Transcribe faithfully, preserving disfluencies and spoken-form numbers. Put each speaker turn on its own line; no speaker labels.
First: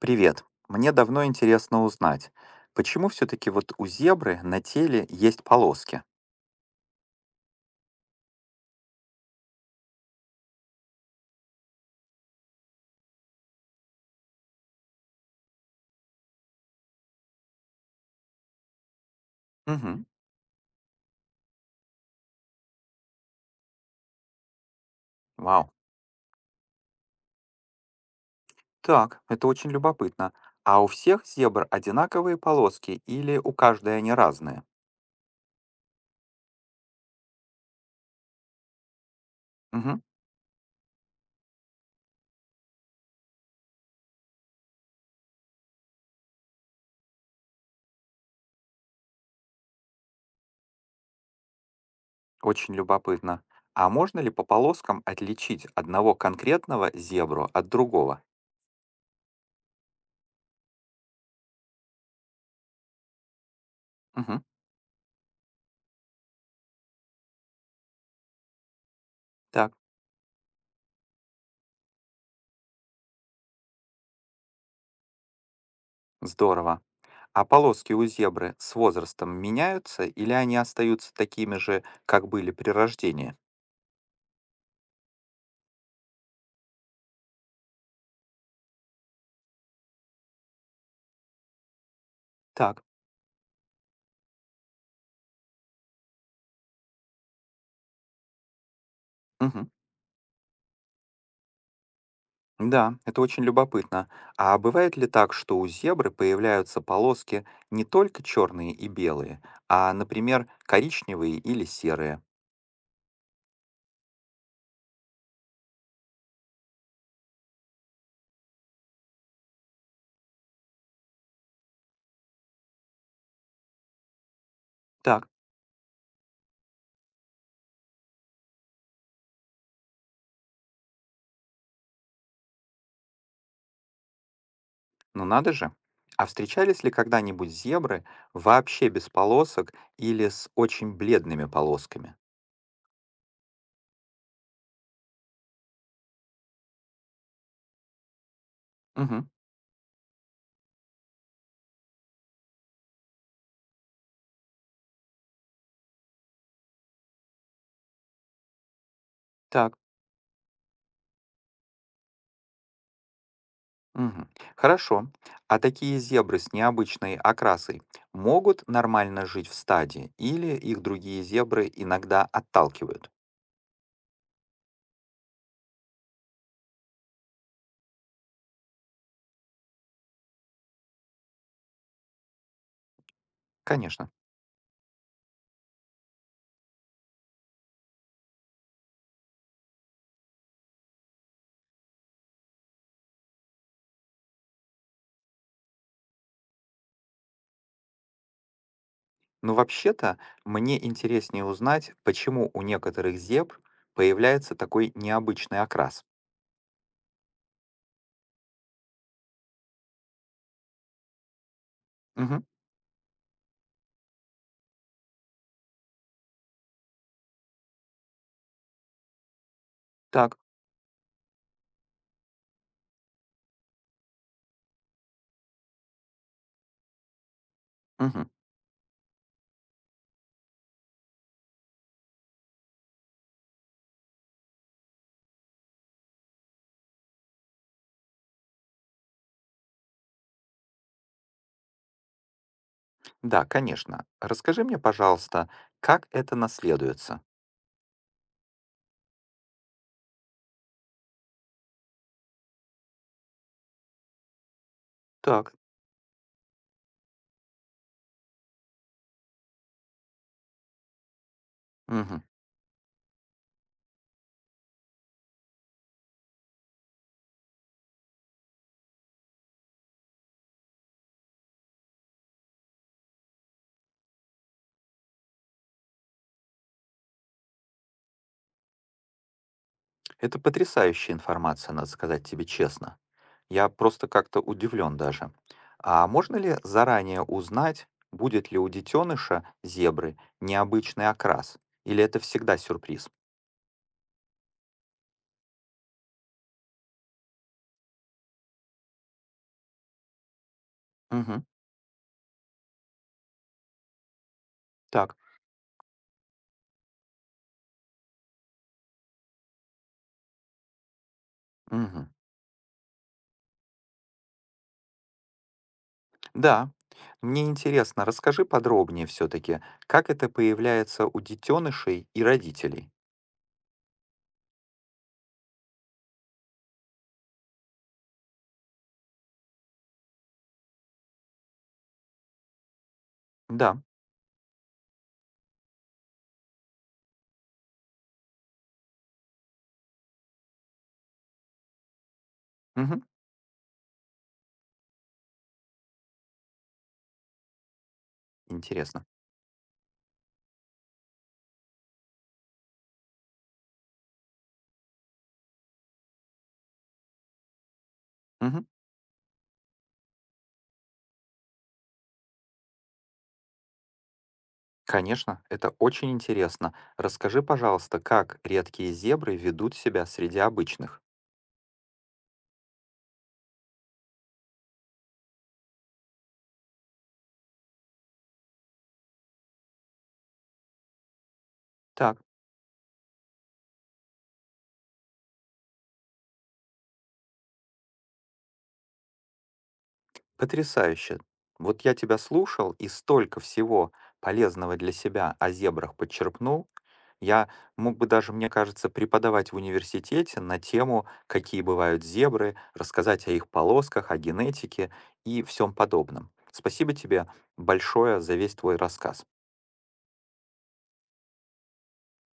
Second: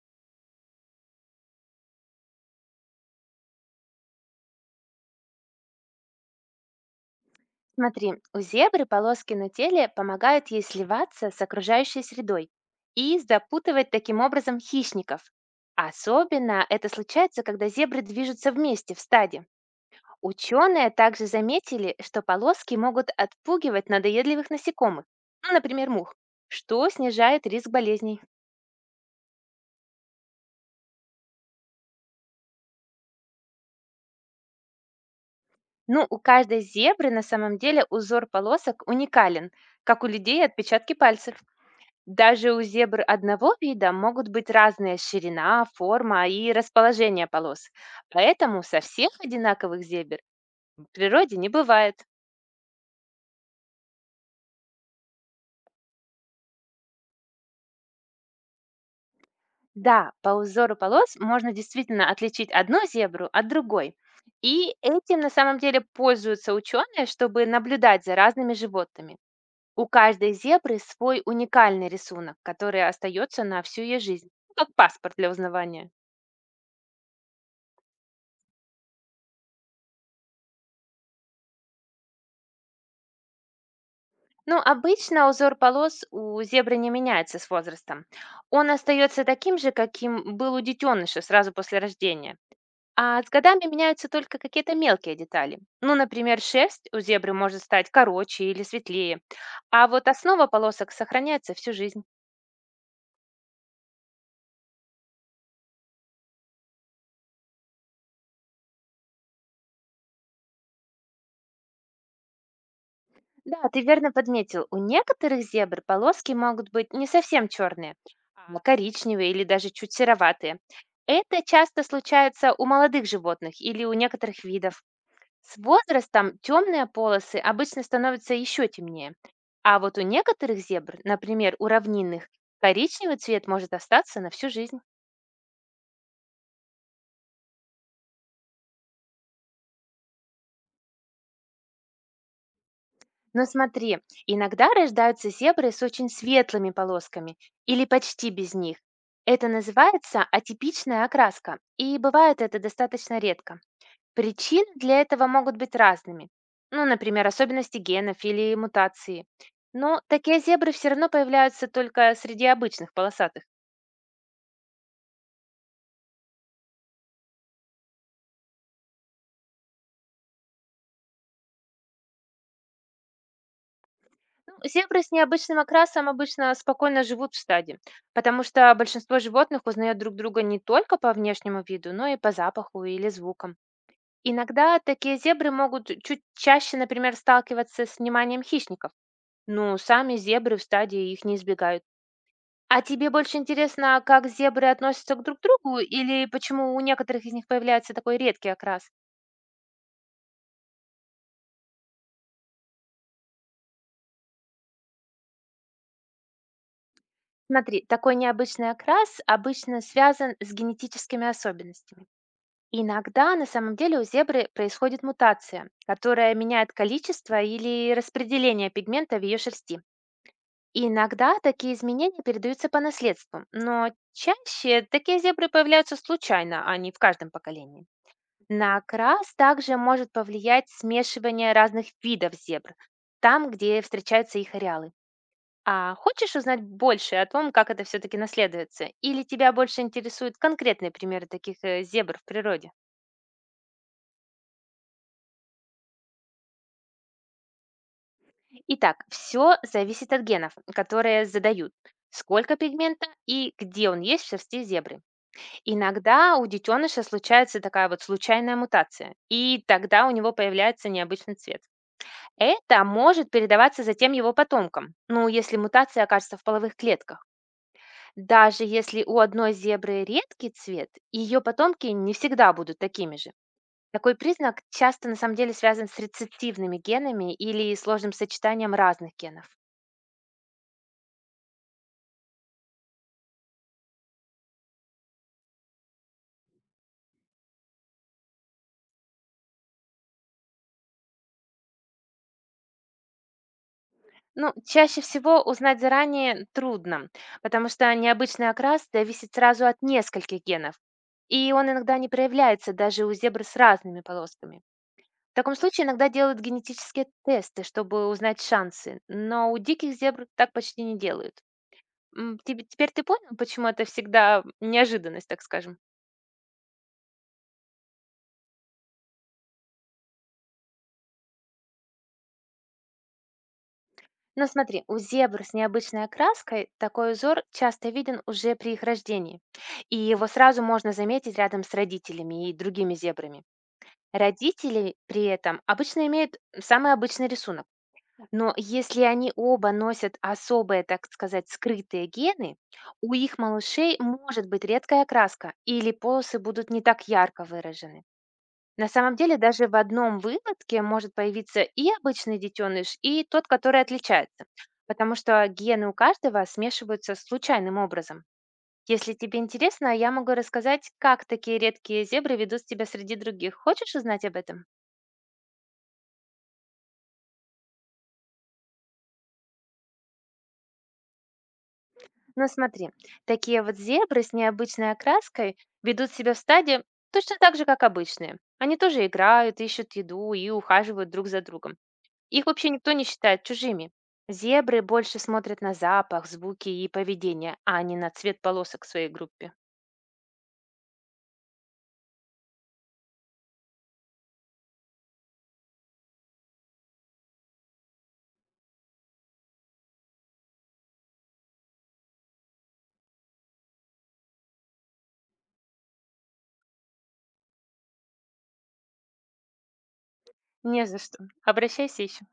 Привет. Мне давно интересно узнать, почему все-таки вот у зебры на теле есть полоски?
Смотри, у зебры полоски на теле помогают ей сливаться с окружающей средой и запутывать таким образом хищников. Особенно это случается, когда зебры движутся вместе в стаде.
Угу.
Ученые также заметили, что полоски могут отпугивать надоедливых насекомых, ну,
Вау.
например, мух, что снижает риск болезней.
Так, это очень любопытно. А у всех зебр одинаковые полоски или у каждой они разные?
Ну, у каждой зебры на самом деле узор полосок уникален,
Угу.
как у людей отпечатки пальцев. Даже у зебр одного вида могут быть разная ширина, форма и расположение полос. Поэтому со всех одинаковых зебр в природе не бывает.
Очень любопытно. А можно ли по полоскам отличить одного конкретного зебру от другого?
Да, по узору полос можно действительно отличить одну зебру от другой.
Угу.
И этим на самом деле пользуются ученые, чтобы наблюдать за разными животными.
Так,
У каждой зебры свой уникальный рисунок, который остается на всю ее жизнь, ну, как паспорт для узнавания.
здорово. А полоски у зебры с возрастом меняются или они остаются такими же, как были при рождении?
Ну, обычно узор полос у зебры не меняется с возрастом. Он остается таким же, каким был у детеныша сразу после рождения.
Так.
А с годами меняются только какие-то мелкие детали. Ну, например, шерсть у зебры может стать короче или светлее.
Мгм.
А вот основа полосок сохраняется всю жизнь.
Да, это очень любопытно. А бывает ли так, что у зебры появляются полоски не только черные и белые, а, например, коричневые или серые?
Да, ты верно подметил, у некоторых зебр полоски могут быть не совсем черные, а коричневые или даже чуть сероватые. Это часто случается у молодых животных или у некоторых видов.
Так,
С возрастом темные полосы обычно становятся еще темнее, а вот у некоторых зебр, например, у равнинных, коричневый цвет может остаться на всю жизнь.
ну надо же. А встречались ли когда-нибудь зебры вообще без полосок или с очень бледными полосками?
Но смотри, иногда рождаются зебры с очень светлыми полосками или почти без них.
Угу,
Это называется атипичная окраска, и бывает это достаточно редко. Причины для этого могут быть разными, ну, например, особенности генов или мутации.
так,
Но такие зебры все равно появляются только среди обычных полосатых.
мгм. Хорошо. А такие зебры с необычной окрасой могут нормально жить в стаде или их другие зебры иногда отталкивают?
Ну, зебры с необычным окрасом обычно спокойно живут в стаде, потому что большинство животных узнает друг друга не только по внешнему виду, но и по запаху или звукам.
Конечно.
Иногда такие зебры могут чуть чаще, например, сталкиваться с вниманием хищников, но сами зебры в стадии их не избегают. А тебе больше интересно, как зебры относятся к друг другу или почему у некоторых из них появляется такой редкий окрас?
Ну, вообще-то, мне интереснее узнать, почему у некоторых зебр появляется такой необычный окрас.
Смотри, такой необычный окрас обычно связан с генетическими особенностями.
Мгм.
Иногда на самом деле у зебры происходит мутация, которая меняет количество или распределение пигмента в ее шерсти.
Так.
И иногда такие изменения передаются по наследству, но чаще такие зебры появляются случайно, а не в каждом поколении.
Мгм.
На окрас также может повлиять смешивание разных видов зебр, там, где встречаются их ареалы. А хочешь узнать больше о том, как это все-таки наследуется? Или тебя больше интересуют конкретные примеры таких э, зебр в природе?
Да, конечно. Расскажи мне, пожалуйста, как это наследуется?
Итак, все зависит от генов, которые задают, сколько пигмента и где он есть в шерсти зебры.
Так.
Иногда у детеныша случается такая вот случайная мутация, и тогда у него появляется необычный цвет.
Мгм.
Это может передаваться затем его потомкам, ну, если мутация окажется в половых клетках. Даже если у одной зебры редкий цвет, ее потомки не всегда будут такими же. Такой признак часто на самом деле связан с рецессивными генами или сложным сочетанием разных генов.
Это потрясающая информация, надо сказать тебе честно. Я просто как-то удивлен даже. А можно ли заранее узнать, будет ли у детеныша зебры необычный окрас? Или это всегда сюрприз?
Ну, чаще всего узнать заранее трудно, потому что необычный окрас зависит сразу от нескольких генов,
Мгм.
и он иногда не проявляется даже у зебр с разными полосками.
Так.
В таком случае иногда делают генетические тесты, чтобы узнать шансы, но у диких зебр так почти не делают.
Мгм.
М, тебе- Теперь ты понял, почему это всегда неожиданность, так скажем?
Да, мне интересно, расскажи подробнее все-таки, как это появляется у детенышей и родителей.
Но смотри, у зебр с необычной окраской такой узор часто виден уже при их рождении, и его сразу можно заметить рядом с родителями и другими зебрами.
Да,
Родители при этом обычно имеют самый обычный рисунок, но если они оба носят особые, так сказать, скрытые гены,
мгм,
у их малышей может быть редкая окраска или полосы будут не так ярко выражены. На
интересно.
самом деле даже в одном выводке может появиться и обычный детеныш, и тот, который отличается, потому что гены у каждого смешиваются случайным образом.
Мгм,
Если тебе интересно, я могу рассказать, как такие редкие зебры ведут себя среди других. Хочешь узнать об этом?
конечно, это очень интересно. Расскажи, пожалуйста, как редкие зебры ведут себя среди обычных.
Но смотри, такие вот зебры с необычной окраской ведут себя в стаде точно так же, как обычные. Они тоже играют, ищут еду и ухаживают друг за другом.
Так.
Их вообще никто не считает чужими. Зебры больше смотрят на запах, звуки и поведение, а не на цвет полосок в своей группе.
Потрясающе. Вот я тебя слушал и столько всего полезного для себя о зебрах подчерпнул. Я мог бы даже, мне кажется, преподавать в университете на тему, какие бывают зебры, рассказать о их полосках, о генетике и всем подобном. Спасибо тебе большое за весь твой рассказ.
Не за что. Обращайся еще.